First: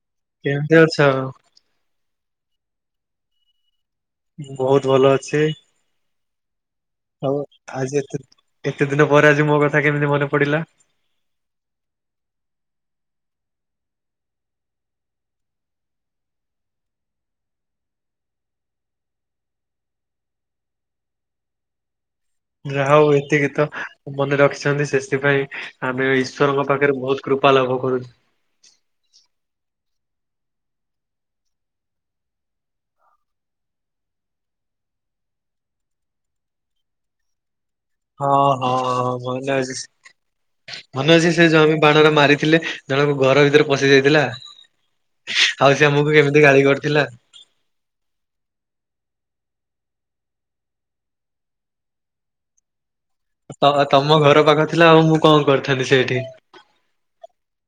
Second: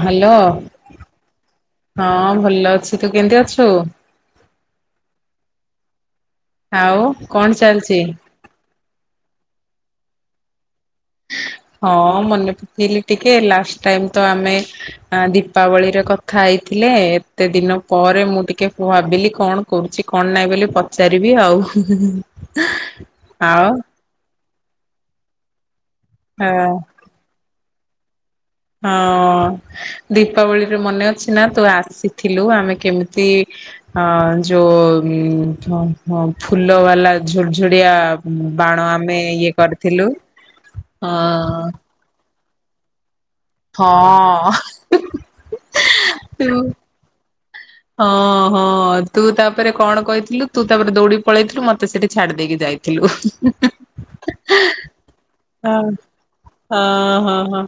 Hello କେମିତି ଅଛ? ହଁ ଭଲ ଅଛି। ତୁ କେମିତି ଅଛୁ? ବହୁତ ଭଲ ଅଛି। ଆଉ କଣ ଆଜି ଚାଲିଛି। ଏତେ ଏତେ ଦିନ ପରେ ଆଜି ମୋ କଥା କେମିତି ମନେ ପଡିଲା? ହଁ ମନେ ପକେଇଲି ଟିକେ ଲାଷ୍ଟ ଟାଇମ ତ ଆମେ ଆ ଦୀପାବଳିରେ କଥା ହେଇଥିଲେ। ଏତେ ଦିନ ପରେ ମୁଁ ଟିକେ ଭାବିଲି କଣ କରୁଛି କଣ ନାହିଁ ବୋଲି ପଚାରିବି ଆଉ। ଯାହା ହଉ ଏତିକି ତ ଆଉ ମନେ ରଖିଛନ୍ତି ସେଥିପାଇଁ ଆମେ ଈଶ୍ଵରଙ୍କ ହଁ ପାଖରେ ବହୁତ କୃପା ଲାଭ କରୁଛୁ। ହଁ ଦୀପାବଳିରେ ମନେ ଅଛି ନା ତୁ ଆସିଥିଲୁ ଆମେ କେମିତି ଅ ଯୋଉ ଫୁଲ ବାଲା ଝୁଡିଝୁଡିଆ ହଁ ହଁ ବାଣ ହଁ ଆମେ ମନେ ଇଏ ଅଛି। କରିଥିଲୁ। ଅ ମନେ ଅଛି ସେ ଯୋଉ ଆମେ ମାରିଥିଲେ ଜଣକ ଘର ଭିତରେ ପଶି ଯାଇଥିଲା। ହଁ ଆଉ ସେ ଆମକୁ କେମିତି ତୁ ଗାଳି କରିଥିଲା। ହଁ ହଁ ତୁ ତାପରେ କଣ କହିଥିଲୁ। ତୁ ତାପରେ ଦୌଡି ପଳେଇଥିଲୁ। ମତେ ସେଠି ଛାଡି ଦେଇକି ଯାଇ ଥିଲୁ। ତ ତମ ଘର ପାଖ ଥିଲା ଆଉ ମୁଁ କଣ ହଁ କରିଥାନ୍ତି ସେଇଠି? ହଁ ହଁ ହଁ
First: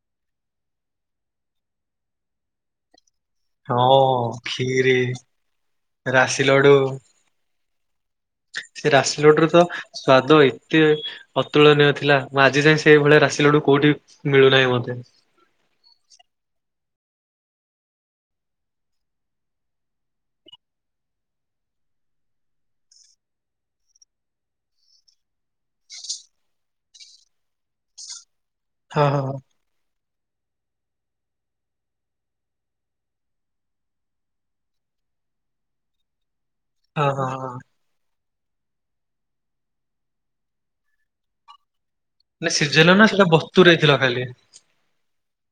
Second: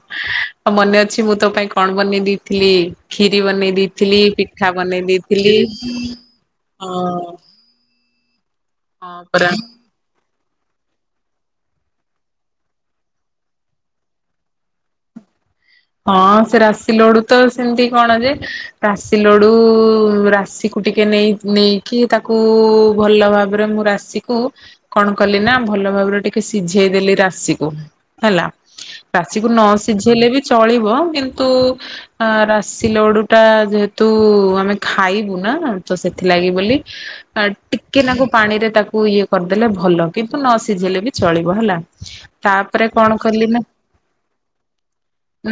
ଆଉ ମନେ ଅଛି ମୁଁ ତୋ ପାଇଁ କଣ ବନେଇ ଦେଇଥିଲି? ଖିରି ବନେଇ ହଁ ଦେଇଥିଲି, ପିଠା ଖିରି ବନେଇ ଦେଇଥିଲି ରାଶି ଲଡୁ ହଁ। ସେ ହଁ ରାଶି ଲଡୁ ର ପରା। ତ ସ୍ବାଦ ଏତେ ଅତୁଳନୀୟ ଥିଲା। ଆଜି ଯାଏଁ ସେଇଭଳିଆ ରାଶି ଲଡୁ କୋଉଠି ମିଳୁନାହିଁ ମତେ। ହଁ ସେ ରାଶି ଲଡୁ ତ ସେମିତି କଣ ଯେ ରାଶି ଲଡୁ ରାଶିକୁ ଟିକେ ନେଇ ନେଇକି ତାକୁ ଭଲ ଭାବରେ ମୁଁ ରାଶ୍ ଇକୁ କଣ କଲି ନା ଭଲ ଭାବରେ ଟିକେ ସିଝେଇ ଦେଲି ରାଶିକୁ। ହେଲା। ହଁ ହଁ ହଁ। ରାଶିକୁ ନ ସିଝେଇଲେ ବି ଚଳିବ କିନ୍ତୁ ଅ ରାଶି ଲଡୁ ଟା ଯେହେତୁ ଆମେ ଖାଇବୁ ନା ତ ସେଥିଲାଗି ବୋଲି ହଁ ହଁ ଆ ହଁ ଟି କେ ନାକୁ ପାଣିରେ ତାକୁ ଇଏ କରିଦେଲେ ଭଲ। କିନ୍ତୁ ନ ସିଝେଇଲେ ବି ଚଳିବ ହେଲା? ମାନେ ତାପରେ ସିଜେଇଲ ନା କଣ ସେଟା କଲି ନା ବତୁରେଇ ଥିଲ ଖାଲି?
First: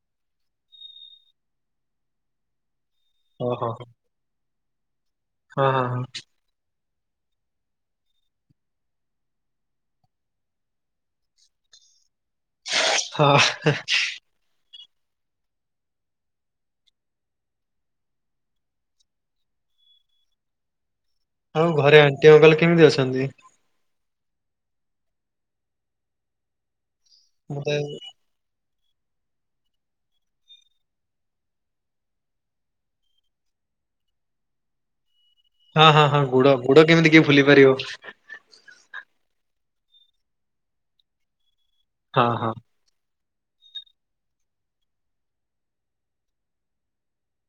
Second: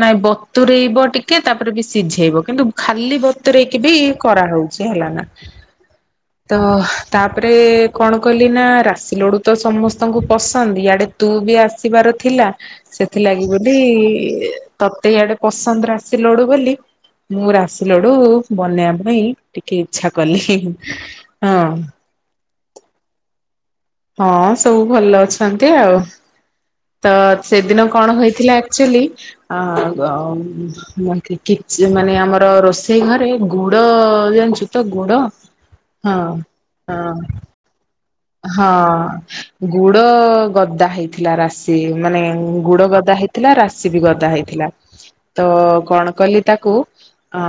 ନାଇଁ ବତୁରଇବ ଟିକେ ତାପରେ ବି ସିଝେଇବ। କିନ୍ତୁ ଖାଲି ଓହୋ। ବତୁରେଇକି ବି କରାହଉଛି ହେଲା ନା? ହଁ ହଁ ତ ତାପରେ କଣ କଲି ନା ରାଶି ଲଡୁ ତ ସମସ୍ତଙ୍କୁ ପସନ୍ଦ। ଇଆଡେ ତୁ ବି ଆସିବାର ଥିଲା। ହଁ ହଁ। ସେଥିଲାଗି ବୋଲି ତତେ ଇଆଡେ ପସନ୍ଦ ରାସି ଲଡୁ ବୋଲି ମୁଁ ରାଶି ଲଡୁ ବନେଇବା ପାଇଁ ଟିକେ ଇଚ୍ଛା କଲି। ଆଉ ହଁ ଘରେ ଆଣ୍ଟି ଅଙ୍କଲ କେମିତି ଅଛନ୍ତି? ହଁ ସବୁ ଭଲ ଅଛନ୍ତି ଆଉ। ତ ସେଦିନ କଣ ହେଇଥିଲା ଆକ୍ଚୁଲି ଅ ମୋର ଟିକେ ମାନେ ଆମର ରୋଷେଇ ଘରେ ଗୁଡ ଜାଣିଛୁ ତ ଗୁଡ? ହଁ ହଁ ହଁ ଗୁଡ ଗୁଡ ହଁ କେମିତି କିଏ ଭୁଲି ପାରିବ? ହଁ ଗୁଡ ଗଦା ହେଇଥିଲା। ରାଶି ମାନେ ହଁ ହଁ ଗୁଡ଼ ଗଦା ହେଇ ଥିଲା ରାଶି ବି ଗଦା ହେଇଥିଲା। ତ କଣ କଲି ତାକୁ ଆ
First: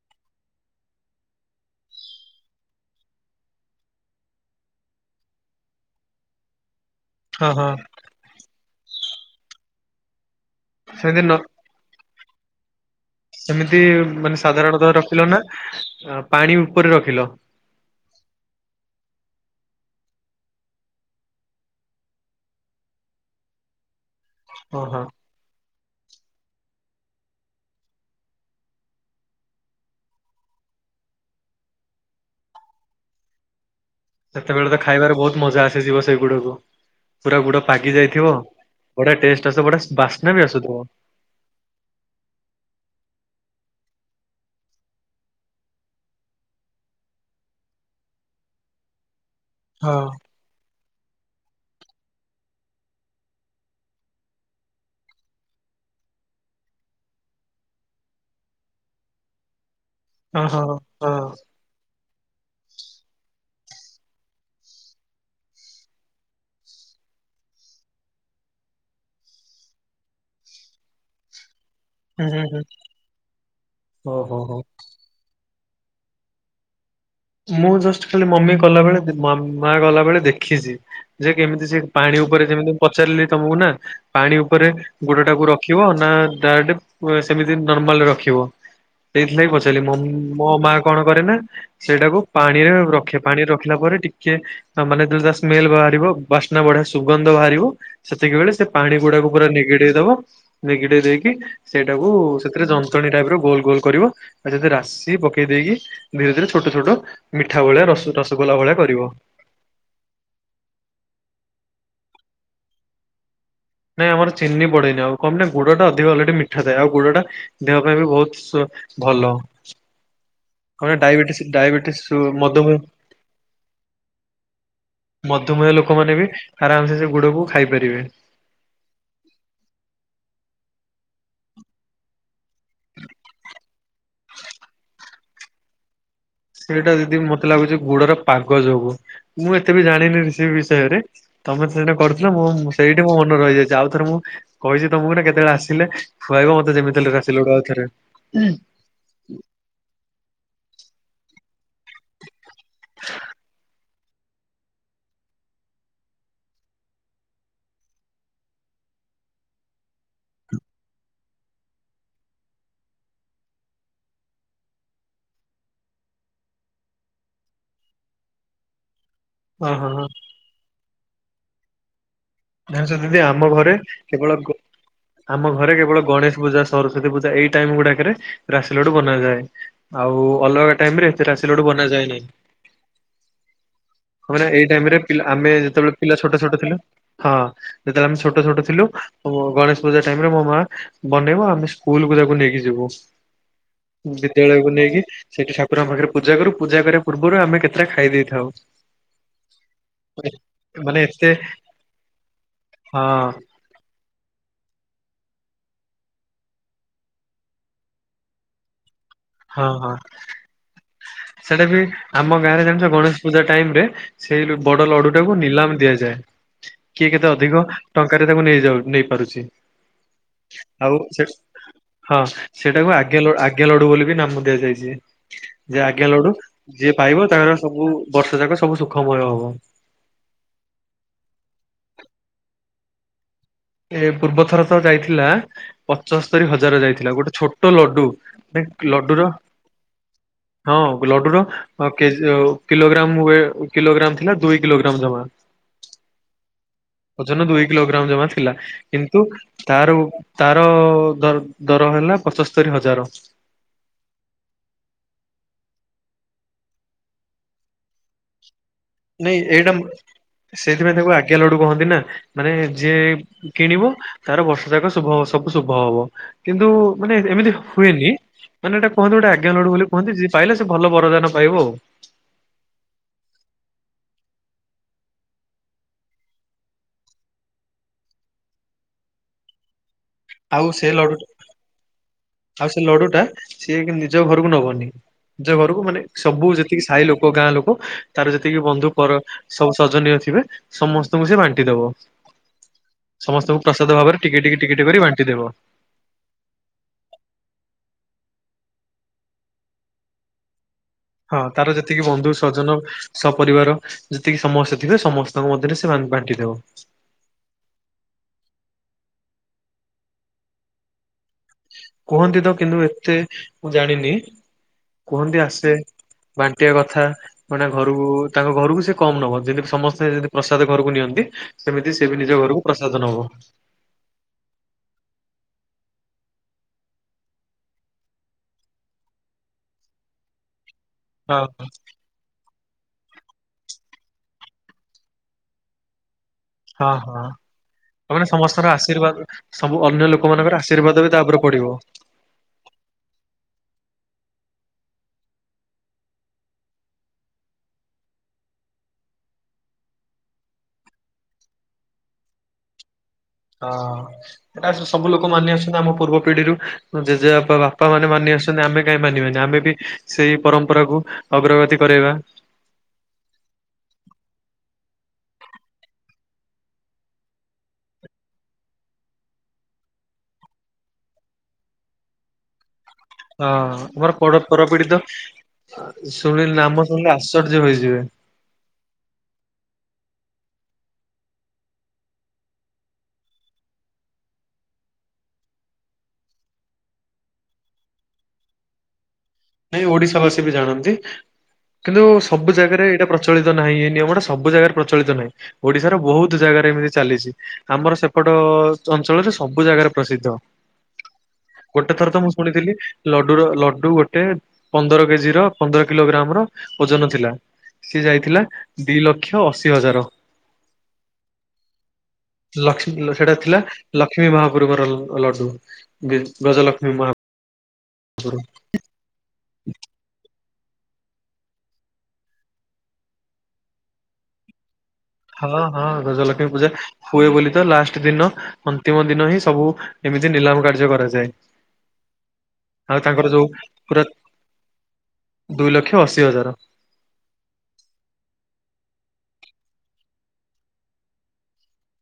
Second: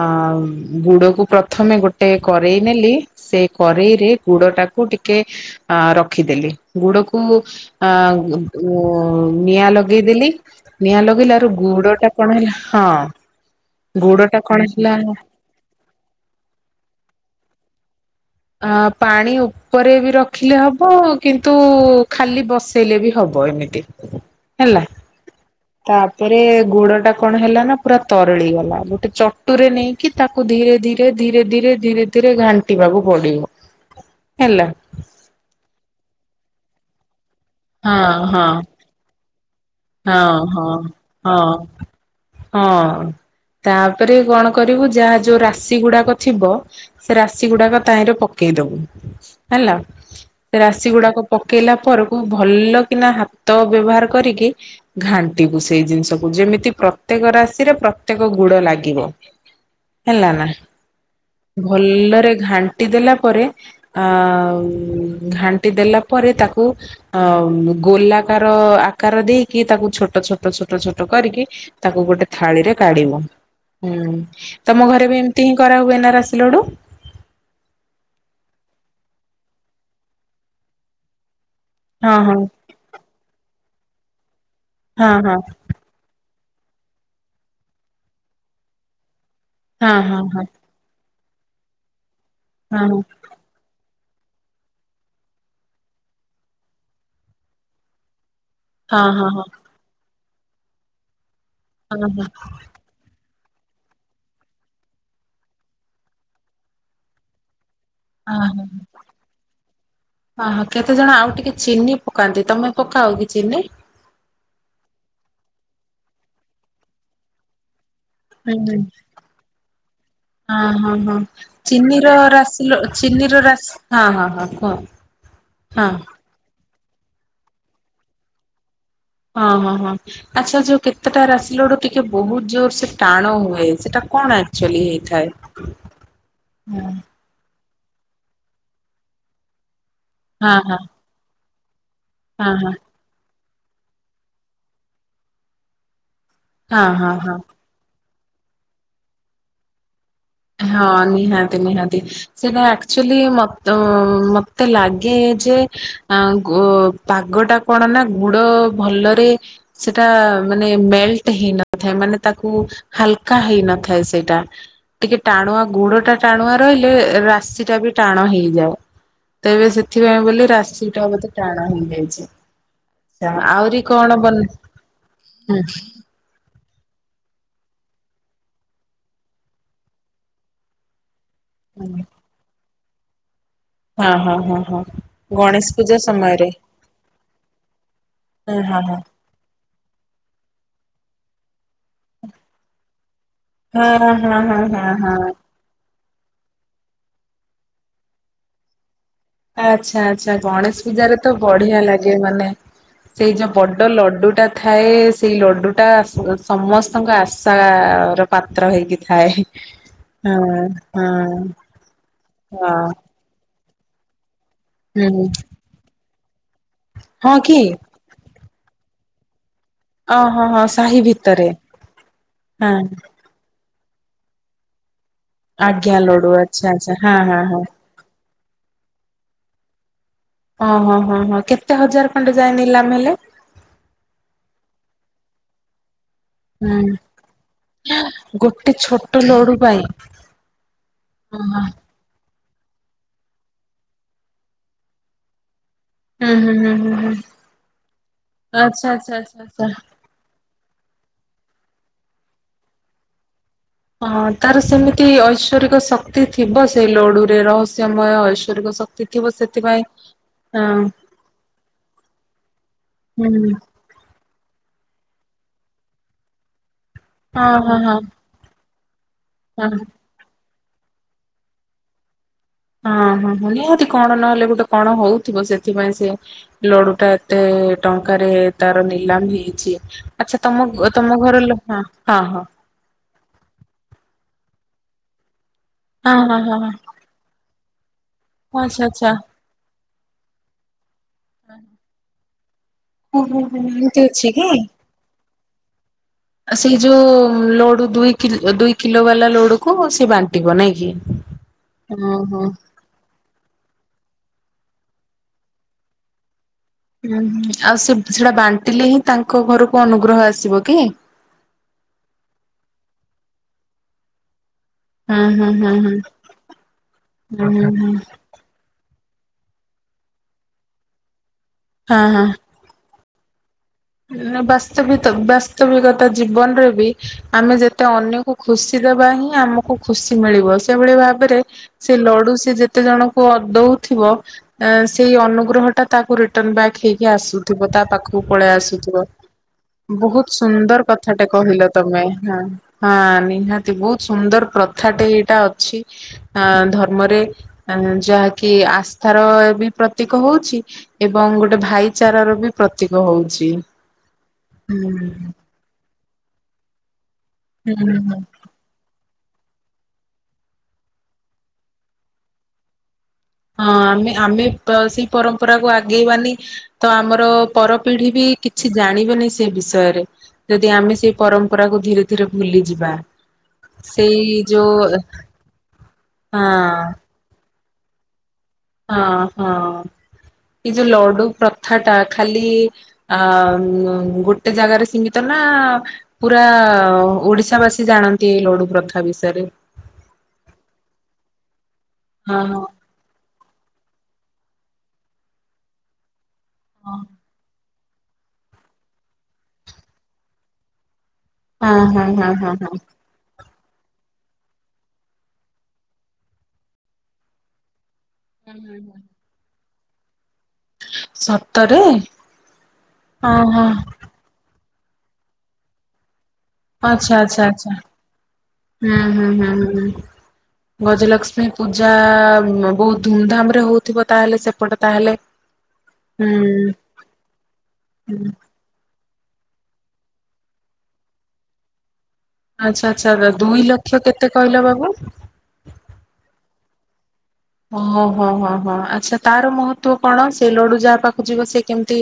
ଗୁଡକୁ ପ୍ରଥମେ ଗୋଟେ କରେଇ ନେଲି ସେ କରେଇରେ ଗୁଡ ଟାକୁ ଟିକେ ଆ ରଖିଦେଲି ଗୁଡ଼କୁ ହଁ ହଁ। ନିଆଁ ଲଗେଇଦେଲି। ନିଆଁ ସେମିତି ନ ଲଗେଇଲାରୁ ଗୁଡଟା କଣ ହେଲା ହଁ। ସେମିତି ଗୁଡ ଟା ମାନେ କଣ ସାଧାରଣତଃ ହେଲା ରଖିଲ ନା ପାଣି ଉପରେ ରଖିଲ? ଆ ପାଣି ଉପରେ ବି ରଖିଲେ ହବ କିନ୍ତୁ ଖାଲି ବସେଇଲେ ବି ହବ ଏମିତି? ହେଲା। ଓହୋ ତାପରେ ଗୁଡ଼ଟା କଣ ହେଲା ନା ପୁରା ତରଳି ଗଲା ଗୁଟେ ଚଟୁରେ ନେଇ କି ତାକୁ ଧୀରେ ଧୀରେ ଧୀରେ ଧୀରେ ଧୀରେ ଧୀରେ ଘାଣ୍ଟିବାକୁ ପଡି଼ବ। ସେତେବେଳେ ତ ଖାଇବାରେ ବହୁତ ମଜା ଆସିଯିବ ସେଇ ଗୁଡ଼କୁ ପୁରା ଗୁଡ଼ ପାଗି ହଁ ଯାଇଥିବ। ହଁ ବଢିଆ ଟେଷ୍ଟ ଆସେ ବଢିଆ ସ୍ମେ ହଁ ହଁ ହଁ ହଁ। ତାପରେ କଣ କରିବୁ ଯାହା ଯୋଉ ରାଶି ଗୁଡ଼ାକ ଥିବ। ସେ ରାଶି ଗୁଡ଼ାକ ତାହିଁରେ ପକେଇଦବୁ ହେଲା। ହଁ ସେ ରାଶି ଗୁଡାକ ପକେଇଲା ପରକୁ ଭଲ କିନା ହାତ ବ୍ୟବହାର କରିକି ଘାଣ୍ଟିବୁ ସେଇ ଜିନିଷକୁ ଯେମିତି ପ୍ରତ୍ୟେକ ରାଶିରେ ପ୍ରତ୍ୟେକ ଗୁଡ଼ ଲାଗିବ। ହେଲା ନା ହଁ ହଁ ହଁ ଭଲରେ ଘାଣ୍ଟି ଦେଲା ପରେ ଆ ଘାଣ୍ଟି ଦେଲା ପରେ ତାକୁ ଅ ଗୋଲାକାର ଆକାର ଦେଇକି ତାକୁ ଛୋଟ ଛୋଟ ଛୋଟ ଛୋଟ କରିକି ତାକୁ ଗୋଟେ ହୁଁ ହୁଁ ହୁଁ ଥାଳିରେ କାଢି଼ବ ହୁଁ ଓହୋ ହୋ ତମ ଘରେ ବି ଏମତି ହିଁ କରାହୁଏ ନା ରାଶି ଲଡ଼ୁ। ମୁଁ ଜଷ୍ଟ ଖାଲି ମମି କଲାବେଳେ ମା ଗଲାବେଳେ ଦେଖିଛି ଯେ କେମିତି ସେ ହଁ ପାଣି ହଁ ଉପରେ ଯେମିତି ମୁ ପଚାରିଲି ତମକୁ ନା ପାଣି ଉପରେ ହଁ ଗୁଡଟାକୁ ରଖ ହଁ ରଖିବ ନା ଡାଇରେକ୍ଟ ସେମିତି ନର୍ମାଲରେ ରଖିବ ସେଇଥିଲାଗି ପଚାରୁ ହଁ ହଁ ମୋ ମା କଣ କରେ ନା ସେଇଟାକୁ ପାଣିରେ ହଁ ହଁ ରଖେ। ପାଣି ରଖିଲା ପରେ ଟିକେ ମାନେ ତା ସ୍ମେଲ ବାହାରିବ ବାସ୍ନା ବଢିଆ ସୁଗନ୍ଧ ବାହାରିବ। ସେତିକିବେଳେ ସେ ପାଣି ହଁ ଗୁଡାକୁ ହଁ ହଁ। ପୁରା ନିଗେଡେଇ ଦବ ନିଗେଡେଇ ଦେଇକି ସେଇଟାକୁ ଓହୋ ସେଥିରେ ଯ [inaudible] ଟାଇପର ଗୋଲ ଗୋଲ କରିବ ଆ ରାଶି ପକେଇ ଦେଇକି ଧୀରେ ଧୀରେ ଛୋଟ ଛୋଟ ମିଠା ଭଳିଆ ରସ ରସଗୋଲା ଆହଁ ହ। ଭଳିଆ କରିବ। ହଁ କେତେଜଣ ଆଉ ଟିକେ ଚିନି ପକାନ୍ତି ତମେ ପକାଅ କି ଚିନି? ନାଇଁ ଆମର ଚିନି ପଡେ଼ନି ଆଉ କମ ନା ଗୁଡଟା ଅଧିକ ଅଲରେଡି ମିଠା ଥାଏ ଆଉ ଗୁଡ ଟା ଦେହ ପାଇଁ ବି ହୁଁ ବହୁତ ହୁଁ ଭଲ। ହଁ କଣ ହଁ ହଁ ଡାଇବେଟିସ ଡାଇବେଟିସ ଚିନିର ରାସି ମଧୁମେହ ଲ ଚିନି ର ରାସି ହଁ ହଁ ହଁ କୁହ? ମଧୁମୟ ହଁ। ଲୋକମାନେ ବି ଆରାମସେ ସେ ଗୁଡକୁ ଖାଇପାରିବେ? ହଁ ହଁ ହଁ। ଆଚ୍ଛା ଯୋଉ କେତେଟା ରାସି ଲଡ଼ୁ ଟିକେ ବହୁତ ଜୋର ସେ ଟାଣ ହୁଏ ସେଟା କଣ ଆକଚୁଆଲି ହେଇଥାଏ? ହଁ ସେଇଟା ଦିଦି ମତେ ଲାଗୁଛି ଗୁଡ଼ର ପାଗ ଯୋଗୁ ମୁଁ ଏତେ ବି ଜାଣିନି? ସେ ହଁ ହଁ ବିଷୟରେ ତମେ ତ ଥରେ କରୁଥିଲ ହଁ ମୁଁ ସେଇ ମୋ ମନେ ରହିଯାଇଛି ଆଉଥରେ ମୁଁ କହିଛି ତମକୁ ନା କେତେବେଳେ ଆସିଲେ? ଖୁଆଇବ ମତେ ହଁ ଯେମିତି ହଁ ହେଲେ ହଁ ରାସିଲଡ଼ୁ ଆଉଥରେ? ହଁ ନିହାତି ନିହାତି। ସେଇଟା ଆକ୍ଚୁଆଲି ମ ମତେ ଲାଗେ ଯେ ଆଁ ଗୁ ପାଗ ଟା କଣ ନା ଗୁଡ଼ ଭଲରେ ସେଇଟା ମାନେ ମେଲଟ ହେଇନଥାଏ ମାନେ ତାକୁ ହାଲକା ହେଇନଥାଏ ସେଇଟା। ଟିକେ ଟାଣୁଆ ଗୁଡ଼ ଟା ଟାଣୁଆ ରହିଲେ ରାଶି ଟା ବି ଟାଣ ହେଇଯାଏ। ତେବେବେଳେ ହଁ ହଁ ହଁ ସେଥିପାଇଁ ବୋଲି ରାଶିଟା ବୋଧେ ଟାଣ ହେଇଯାଇଛି। ଜାଣିଛ ଦିଦି ଆମ ଘରେ ଆହୁରି କଣ ବନ କେବଳ ଘ ଆମ ହୁଁ ଘରେ କେବଳ ଗଣେଶ ପୂଜା ସରସ୍ଵତୀ ପୂଜା ଏଇ ଟାଇମ ଗୁଡ଼ାକରେ ରାଶି ଲଡୁ଼ ବନାଯାଏ। ଆଉ ଅଲଗା ଟାଇମ ରେ ଏ ରାସିଲୋଡ଼ୁ ବନା ଯାଏ ନାହିଁ। ହଁ ମାନେ ଏଇ ଟାଇମରେ ପିଲା ଆମେ ଗଣେଶ ପୂଜା ଯେତେବେଳେ ପିଲା ଛୋଟ ସମୟରେ ଛୋଟ ଥିଲୁ ହଁ ଯେତେବେଳେ ଆମେ ଛୋଟ ହଁ ଛୋଟ ହଁ ଥିଲୁ ସବୁ ଗଣେଶ ପୂଜା ଟାଇମରେ ମୋ ମା ବନେଇବ ଆମେ ସ୍କୁଲକୁ ତାକୁ ନେଇକି ଯିବୁ। ହଁ ହଁ ହଁ ହଁ ବିଦ୍ୟାଳୟକୁ ହଁ ନେଇକି ହଁ। ସେଠି ତାକୁ କୁରଙ୍କ ପାଖରେ ପୂଜା କରୁ ପୂଜା କରିବା ପୂର୍ବରୁ ଆମେ କେତେଟା ଖାଇ ଦେଇଥାଉ। ଆଚ୍ଛା ଆଚ୍ଛା ଗଣେଶ ମାନେ ପୂଜାରେ ଏତେ ତ ବଢିଆ ଲାଗେ ମାନେ ହଁ ସେଇ ଯୋଉ ବଡ଼ ଲଡ଼ୁଟା ଥାଏ ସେଇ ଲଡ଼ୁଟା ସମସ୍ତଙ୍କ ଆଶାର ପାତ୍ର ହେଇକି ଥାଏ। ହଁ ହଁ ହଁ ହଁ। ସେଟା ବି ଆମ ଗାଁରେ ହଁ ଜାଣିଛ ଗଣେଶ ପୂଜା ଟାଇମ ରେ ସେଇ ବଡ ଲଡୁ ହୁଁ ଟାକୁ ନିଲାମ ଦିଆଯାଏ। କିଏ କେତେ ହଁ କି ଅଧିକ ଟଙ୍କାରେ ତାକୁ ନେଇଯାଉ ନେଇ ପାରୁଛି। ଓ ହଁ ହଁ ଆଉ ସାହି ସେ ଭିତରେ ହଁ ହଁ। ସେଟାକୁ ଆଜ୍ଞା ଲ ଆଜ୍ଞା ଆଜ୍ଞା ଲଡୁ ବୋଲି ବି ନାମ ଦିଆଯାଇଛି ଯେ ଆଜ୍ଞା ଲଡୁ ଆଚ୍ଛା ଆଚ୍ଛା ଯିଏ ହଁ ପାଇବ ହଁ ତାଙ୍କର ହଁ। ସବୁ ବର୍ଷ ଯାକ ସବୁ ସୁଖମୟ ହବ। ହଁ ହଁ ହଁ କେତେ ହଜାର ଖଣ୍ଡେ ଯାଏ ନିଲାମ ହେଲେ? ଏ ପୂର୍ବ ଥର ତ ଯାଇଥିଲା ପଞ୍ଚସ୍ତରୀ ହଜାର ହୁଁ ଯାଇଥିଲା ଗୋଟେ ଛୋଟ ଲଡୁ ଗୋଟେ ଛୋଟ ଲଡୁର। ଲଡୁ ପାଇଁ ହଁ ଲଡୁର ହଁ କେଜି ଗ କିଲୋଗ୍ରାମ ୱେ କିଲୋଗ୍ରାମ ଥିଲା ଦୁଇ କିଲୋଗ୍ରାମ ଜମା ହୁଁ ହୁଁ ହୁଁ ହୁଁ ହୁଁ। ଓଜନ ଦୁଇ କିଲୋଗ୍ରାମ ଜମା ଥିଲା। ଆଚ୍ଛା ଆଚ୍ଛା କିନ୍ତୁ ଆଚ୍ଛା ଆଚ୍ଛା। ତାର ଉ ତାର ଦର ଦର ହେଲା ପଞ୍ଚସ୍ତରୀ ହଜାର। ହଁ ତାର ସେମିତି ଐଶ୍ୱରିକ ଶକ୍ତି ଥିବ ସେଇ ଲଡୁରେ ରହସ୍ୟମୟ ଐଶ୍ଵରିକ ଶକ୍ତି ଥିବ ନାଇଁ ଏଇଟା ସେଥିପାଇଁ ହଁ ସେଇଥିପାଇଁ ତାକୁ ଆଜ୍ଞା ଲଡୁ କହନ୍ତି ନା ମାନେ ଯିଏ ହୁଁ କିଣିବ ତାର ବର୍ଷ ଯାକ ଶୁଭ ହବ ସବୁ ଶୁଭ ହବ। କିନ୍ତୁ ମାନେ ହଁ ଏମିତି ହଁ ହଁ ହୁଏନି। ମାନେ ଏଟା କୁହନ୍ତି ଗୋଟେ ଆଜ୍ଞା ଲଡୁ ହଁ। ବୋଲି କୁହନ୍ତି ଯିଏ ପାଇଲା ସେ ଭଲ ବରଦାନ ପାଇବ ଆଉ। ହଁ ହଁ ହଁ ନିହାତି କଣ ନହେଲେ ଗୋଟେ କଣ ହଉଥିବ ସେଥିପାଇଁ ସିଏ ଲଡୁ ଟା ଏତେ ଟଙ୍କାରେ ତାର ନିଲାମ ହେଇଛି। ଆଚ୍ଛା ଆଉ ସେ ତମ ଲଡୁ ତମ ଘର ଲୋ ହଁ ହଁ ଆଉ ସେ ଲଡୁଟା ସିଏ ଏକ ନିଜ ଘରକୁ ନବନି। ନିଜ ଘରକୁ ମାନେ ହଁ ହଁ ସବୁ ହଁ ହଁ ହଁ ଯେତିକି ସାହି ଲୋକ ଗାଁ ଲୋକ ତାର ଯେତିକି ଆଚ୍ଛା ବନ୍ଧୁ ଆଚ୍ଛା କର ସବୁ ସଜନୀୟ ଥିବେ ସମସ୍ତଙ୍କୁ ସେ ବାଣ୍ଟି ଦବ। ଓ ହୋ ହୋ ସମସ୍ତଙ୍କୁ ପ୍ରସାଦ ଏମିତି ଭାବରେ ଅଛି ଟିକେ ଟିକେ ଟିକେ ଟିକେ କରି ବାଣ୍ଟିଦେବ। ଆ ସେଇ ଯୋଉ ଲୋଡୁ ଦୁଇ କିଲୋ ଦୁଇ କିଲୋ ବାଲା ଲଡୁକୁ ସେ ବାଣ୍ଟିବ ନାଇଁ କି। ହଁ ତାର ଓ ଯେତିକି ବନ୍ଧୁ ହୋ। ସଜନ ସପରିବାର ଯେତିକି ସମସ୍ତେ ଥିବେ ସମସ୍ତଙ୍କ ମଧ୍ୟରେ ସେ ବା-ବାଣ୍ଟି ଦବ। ହୁଁ ହୁଁ ଆଉ ସେ ସେଟା ବାଣ୍ଟିଲେ ହିଁ ତାଙ୍କ ଘରକୁ ଅନୁଗ୍ରହ ଆସିବ କି? କୁହନ୍ତି ତ କିନ୍ତୁ ଏତେ ମୁଁ ଜାଣିନି। ହୁଁ କୁହନ୍ତି ହୁଁ ଆସେ ହୁଁ ହୁଁ ବାଣ୍ଟିବା କଥା ହୁଁ ହୁଁ ମାନେ ହୁଁ ଘରକୁ ତାଙ୍କ ଘରକୁ ସେ କମ୍ ନବ ଯେମିତି ସମସ୍ତେ ଯେମିତି ପ୍ରସାଦ ଘରକୁ ନିଅନ୍ତି ସେମିତି ହଁ ସେ ବି ହଁ। ନିଜ ଘରକୁ ପ୍ରସାଦ ନବ। ବାସ୍ତବିତ ବାସ୍ତବିକତା ଜୀବନରେ ବି ଆମେ ଯେତେ ଅନ୍ୟକୁ ଖୁସି ଦେବା ହିଁ ଆମକୁ ଖୁସି ମିଳିବ ସେଭଳି ଭାବ ରେ ହଁ ସେ ଲଡୁ ସେ ଯେତେ ଜଣଙ୍କୁ ଦଉଥିବ ଏ ସେଇ ଅନୁଗ୍ରହ ତାକୁ ରିଟର୍ଣ ବ୍ୟାକ୍ ହଁ ହେଇକି ହଁ। ଆସୁଥିବ ତା ପାଖକୁ ମାନେ ପଳେଇ ସମସ୍ତଙ୍କର ଆସି ଥିବ ଆଶୀର୍ବାଦ ସବୁ ଅନ୍ୟ ବହୁତ ଲୋକମାନଙ୍କର ସୁନ୍ଦର ଆଶୀର୍ବାଦ ବି ତା କଥାଟେ ଉପରେ ପଡିବ। କହିଲ ତମେ ହଁ। ହଁ ନିହାତି ବହୁତ ସୁନ୍ଦର ପ୍ରଥାଟେ ଏଇଟା ଅଛି ଆ ଧର୍ମରେ ଯାହାକି ଆସ୍ଥାର ବି ପ୍ରତୀକ ହଉଛି। ଏବଂ ଗୋଟେ ଭାଇଚାରାର ବି ପ୍ରତୀକ ହଉଛି। ହଁ ଏଟା ହୁଁ ସବୁ ଲୋକ ହୁଁ ମାନିଆସୁଛନ୍ତି ଆମ ପୂର୍ବ ପିଢିରୁ ଜେଜେବା ବା ବାପା ହୁଁ ମାନେ ହଁ ମାନି ଆସୁଛନ୍ତି ଆମେ କାହିଁ ମାନିବେନି ଆମେ ବି ସେଇ ପରମ୍ପରାକୁ ଅଗ୍ରଗତି କରେଇବା। ହଁ ଆମେ ଆମେ ପ ସେଇ ପରମ୍ପରାକୁୁ ଆଗେଇବାନି। ତ ଆମର ପରପିଢି ବି କିଛି ଜାଣିବେନି ସେ ବିଷୟରେ ଯଦି ଆମେ ସେଇ ପରମ୍ପରାକୁୁ ଧୀରେ ଧୀରେ ଭୁଲିଯିବା ହଁ ସେଇ ଆମର ଯୋଉ ପରପୀଡିତ ହଁ ଶୁଣିଲେ ନାମ ଶୁଣିଲେ ଆଶ୍ଚର୍ଯ୍ୟ ହୋଇଯିବେ। ହଁ ହଁ ଏଇ ଯୋଉ ଲଡୁ ପ୍ରଥା ଟା ଖାଲି ଆ ଗୋଟେ ଜାଗାରେ ସୀମିତ ନା ପୁରା ଓଡିଶା ବାସୀ ଜାଣନ୍ତି ଏଇ ଲଡୁ ପ୍ରଥାା ବିଷୟରେ? ନାଇଁ ଓଡିଶା ବାସୀ ବି ଜାଣନ୍ତି କିନ୍ତୁ ହଁ ସବୁ ଜାଗାରେ ଏଇଟା ପ୍ର ପ୍ରଚଳିତ ନାହିଁ ଏ ନିୟମଟା ସବୁ ଜାଗାରେ ପ୍ରଚଳିତ ନାହିଁ ଓଡିଶାର ବହୁତ ଜାଗାରେ ଏମିତି ହଁ ଚାଲିଛି। ଆମର ସେପଟ ଅଞ୍ଚଳରେ ସବୁ ଜାଗାରେ ପ୍ରସିଦ୍ଧ। ହଁ ଗୋଟେ ଥର ତ ହଁ ମୁଁ ଶୁଣି ହଁ ହଁ ଥିଲି ହଁ ଲଡୁର ଲଡୁ ଗୋଟେ ପନ୍ଦର କେଜି ର ପନ୍ଦର କିଲୋଗ୍ରାମ ର ଓଜନ ଥିଲା। ସିଏ ଯାଇଥିଲା ଦି ଲକ୍ଷ ଅଶୀ ହଜାର। ସତରେ ଲକ୍ଷ୍ମୀ ସେଟା ହଁ ଥିଲା ହଁ ଲକ୍ଷ୍ମୀ ମହାପ୍ରଭୁର ଲଡୁ। ଗେ ଗଜଲକ୍ଷ୍ମୀ ଆଚ୍ଛା ମହା ଆଚ୍ଛା ଆଚ୍ଛା ହୁଁ ହୁଁ ହୁଁଁ। ଗଜଲକ୍ଷ୍ମୀ ପୂଜା ବହୁତ ଧୁମଧାମରେ ହଉଥିବ ତାହେଲେ ସେପଟେ ତାହେଲେ? ହଁ ହଁ ଗଜଲକ୍ଷ୍ମୀ ପୂଜା ହୁଁ। ହୁଏ ବୋଲି ତ ଲାଷ୍ଟ ଦିନ ହୁଁ ଅନ୍ତିମ ଦିନ ହିଁ ସବୁ ଏମିତି ନିଲାମ କାର୍ଯ୍ୟ କରାଯାଏ। ଆଚ୍ଛା ଆଉ ଆଚ୍ଛା ତାଙ୍କର ଯୋଉ ଦୁଇ ଲକ୍ଷ ପୁରା କେତେ କହିଲ ବାବୁ? ଦୁଇ ଲକ୍ଷ ଅଶୀ ହଜାର। ଓ ହୋ ହୋ ହୋ ଆଚ୍ଛା ତାର ମହତ୍ଵ କଣ ସେ ଲଡୁ ଯାହା ପାଖକୁ ଯିବ ସେ କେମିତି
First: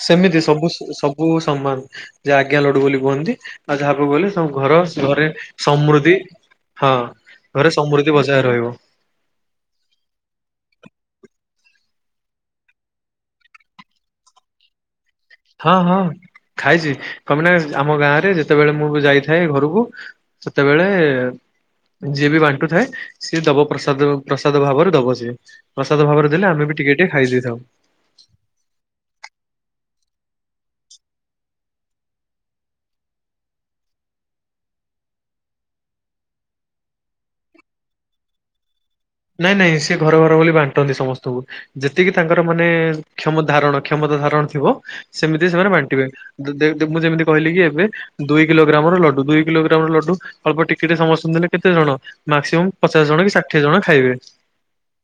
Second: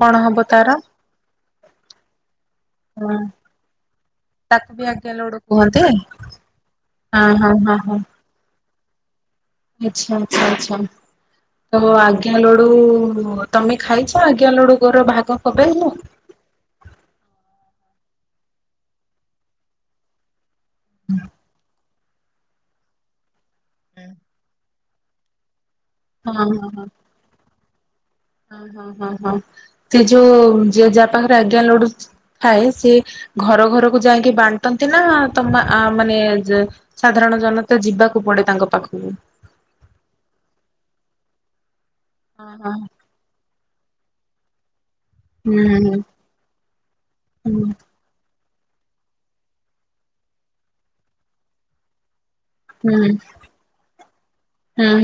କଣ ସେମିତି ହବ ସବୁ ତାର ସବୁ ସମାନ ଯେ ଆଜ୍ଞା ଲଡୁ ବୋଲି ହଁ କୁହନ୍ତି। ଆଉ ଯାହା ପାଖକୁ ଗଲେ ସବୁ ତାକୁ ଘର ବି ଆଜ୍ଞା ସରେ ଲଡୁ କୁହନ୍ତି ସମୃଦ୍ଧି ହଁ ହଁ ଘରେ ହଁ ହଁ। ସମୃଦ୍ଧି ବସି ଜା ରହିବ। ଆଚ୍ଛା ଆଚ୍ଛା ଆଚ୍ଛା। ତ ଆଜ୍ଞା ଲଡୁ ତମେ ଖାଇଛ ଆଜ୍ଞା ଲଡୁ ଗୋର ଭା ହଁ ହଁ ଖାଇଛି କମିନା ଆମ ଗାଁ ରେ ଯେତେବେଳେ ମୁଁ ବି ଯାଇଥାଏ ଘରକୁ ସେତେବେଳେ ଯିଏ ବି ବାଣ୍ଟୁ ଥାଏ ସିଏ ଦବ ପ୍ରସାଦ ପ୍ରସାଦ ଭାବରେ ଦବ ସିଏ ପ୍ରସାଦ ଭାବରେ ହଁ ଦେଲେ ଆମେ ହଁ ବି ହଁ। ଟିକେ ଟିକେ ଖାଇ ଦେଇଥାଉଁ। ହଁ ହଁ ହଁ ହଁ ସେ ଯୋଉ ଯୋ ଯାହା ପାଖରେ ଆଜ୍ଞା ଲଢୁ ଖାଏ ସେି ଘର ଘରକୁ ଯାଇଁ କି ବାଣ୍ଟନ୍ତି ନା ତମ ଆ ମାନେ ଯେ ସାଧାରଣ ଜନତା ଯିବାକୁ ପଡେ ତାଙ୍କ ପାଖକୁ? ନାଇଁ ନାଇଁ ସେ ଘର ଘର ବୋଲି ବାଣ୍ଟନ୍ତି ସମସ୍ତଙ୍କୁ ଯେତିକି ତାଙ୍କର ହଁ ମାନେ ହଁ କ୍ଷମ ଧାରଣ କ୍ଷମତା ଧାରଣ ଥିବ ସେମିତି ସେମାନେ ହୁଁ ବାଣ୍ଟିବେ ମୁଁ ଯେମିତି କହିଲି ହୁଁ କି ଏବେ ଦୁଇ କିଲୋଗ୍ରାମ ର ଲଡୁ ଦୁଇ କିଲୋଗ୍ରାମ ର ଲଡୁ ଅଳ୍ପ ଟିକେ ଟିକେ ସମସ୍ତଙ୍କୁ ଦେଲେ କେତେ ଜଣ ମାକ୍ସିୟମ ପଚାଶ ଜଣ ହୁଁ କି ଷାଠିଏ ଜଣ ଖାଇବେ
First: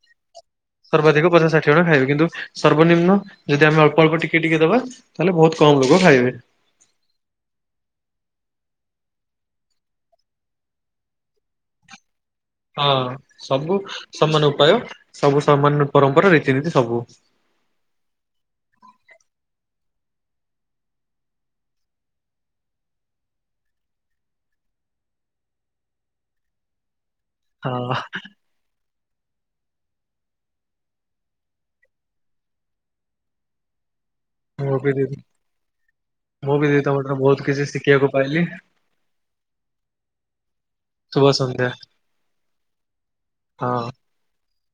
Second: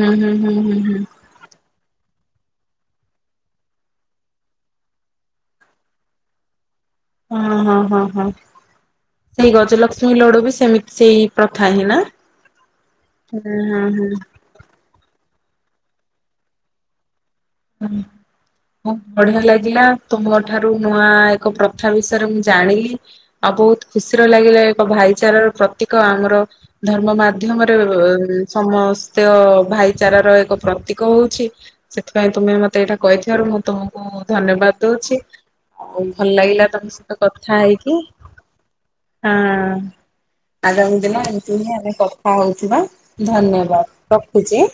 ହୁଁ ହୁଁ ହୁଁ ହୁଁ ହୁଁ। ହୁଁ ହୁଁ। ସର୍ବାଧିକ ପଚାଶା ପାଞ୍ଚଜଣ ଖାଇବେ କିନ୍ତୁ ସର୍ବନିମ୍ନ ଯଦି ଆମେ ଅଳ୍ପ ଅଳ୍ପ ଟିକେ ଟିକେ ଦବା ତାହେଲେ ବୋହୁତ କମ୍ ଲୋକ ଖାଇବେ। ହଁ ହଁ ହଁ ହଁ। ସେଇ ଗଜଲକ୍ଷ୍ମୀ ଲଡୁ ବି ସେମିତି ସେଇ ପ୍ରଥା ହିଁ ନା? ହଁ ହୁଁ ସବୁ ହୁଁ ସମାନ ଉପାୟ ସବୁ ସମାନ ପରମ୍ପରା ରୀତିନୀତି ସବୁ। ହୁଁ। ହୁଁ ବଢିଆ ଲାଗିଲା ତୁମ ଠାରୁ ନୂଆ ଏକ ପ୍ରଥା ବିଷୟରେ ମୁଁ ଜାଣିଲି। ଆଉ ବୋହୁତ ଖୁସିର ଲାଗିଲା ଏକ ଭାଇଚାରାର ପ୍ରତୀକ ଆମର ଧର୍ମ ମାଧ୍ୟ ହଁ ମାଧ୍ୟମରେ ସମସ୍ତ ଭାଇଚାରାର ଏକ ପ୍ରତୀକ ହଉଛି। ପାଇଁ ତୁମେ ମତେ ଏଇଟା କହିଥିବାରୁ ମୁଁ ତୁମକୁ ଧନ୍ୟବାଦ ମୁଁ ବି ଦିଦି ଦଉଚି। ଆଉ ଭଲ ମୁଁ ଲାଗିଲା ବି ଦିଦି ତମ ତମଠାରୁ ସହିତ ବହୁତ କଥା କିଛି ହେଇକି ଶିଖିବାକୁ ପାଇଲି ଆ ଆଗାମୀ ଦିନ ଶୁଭ ଏମତି ସନ୍ଧ୍ୟା। ହିଁ ଆମେ କଥା ହଉଥିବା ହଁ ଧନ୍ୟବାଦ ରଖୁଛି ଆଁ।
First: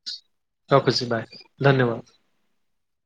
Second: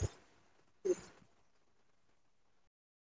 ରଖୁଛି ବାଏ ଧନ୍ୟବାଦ।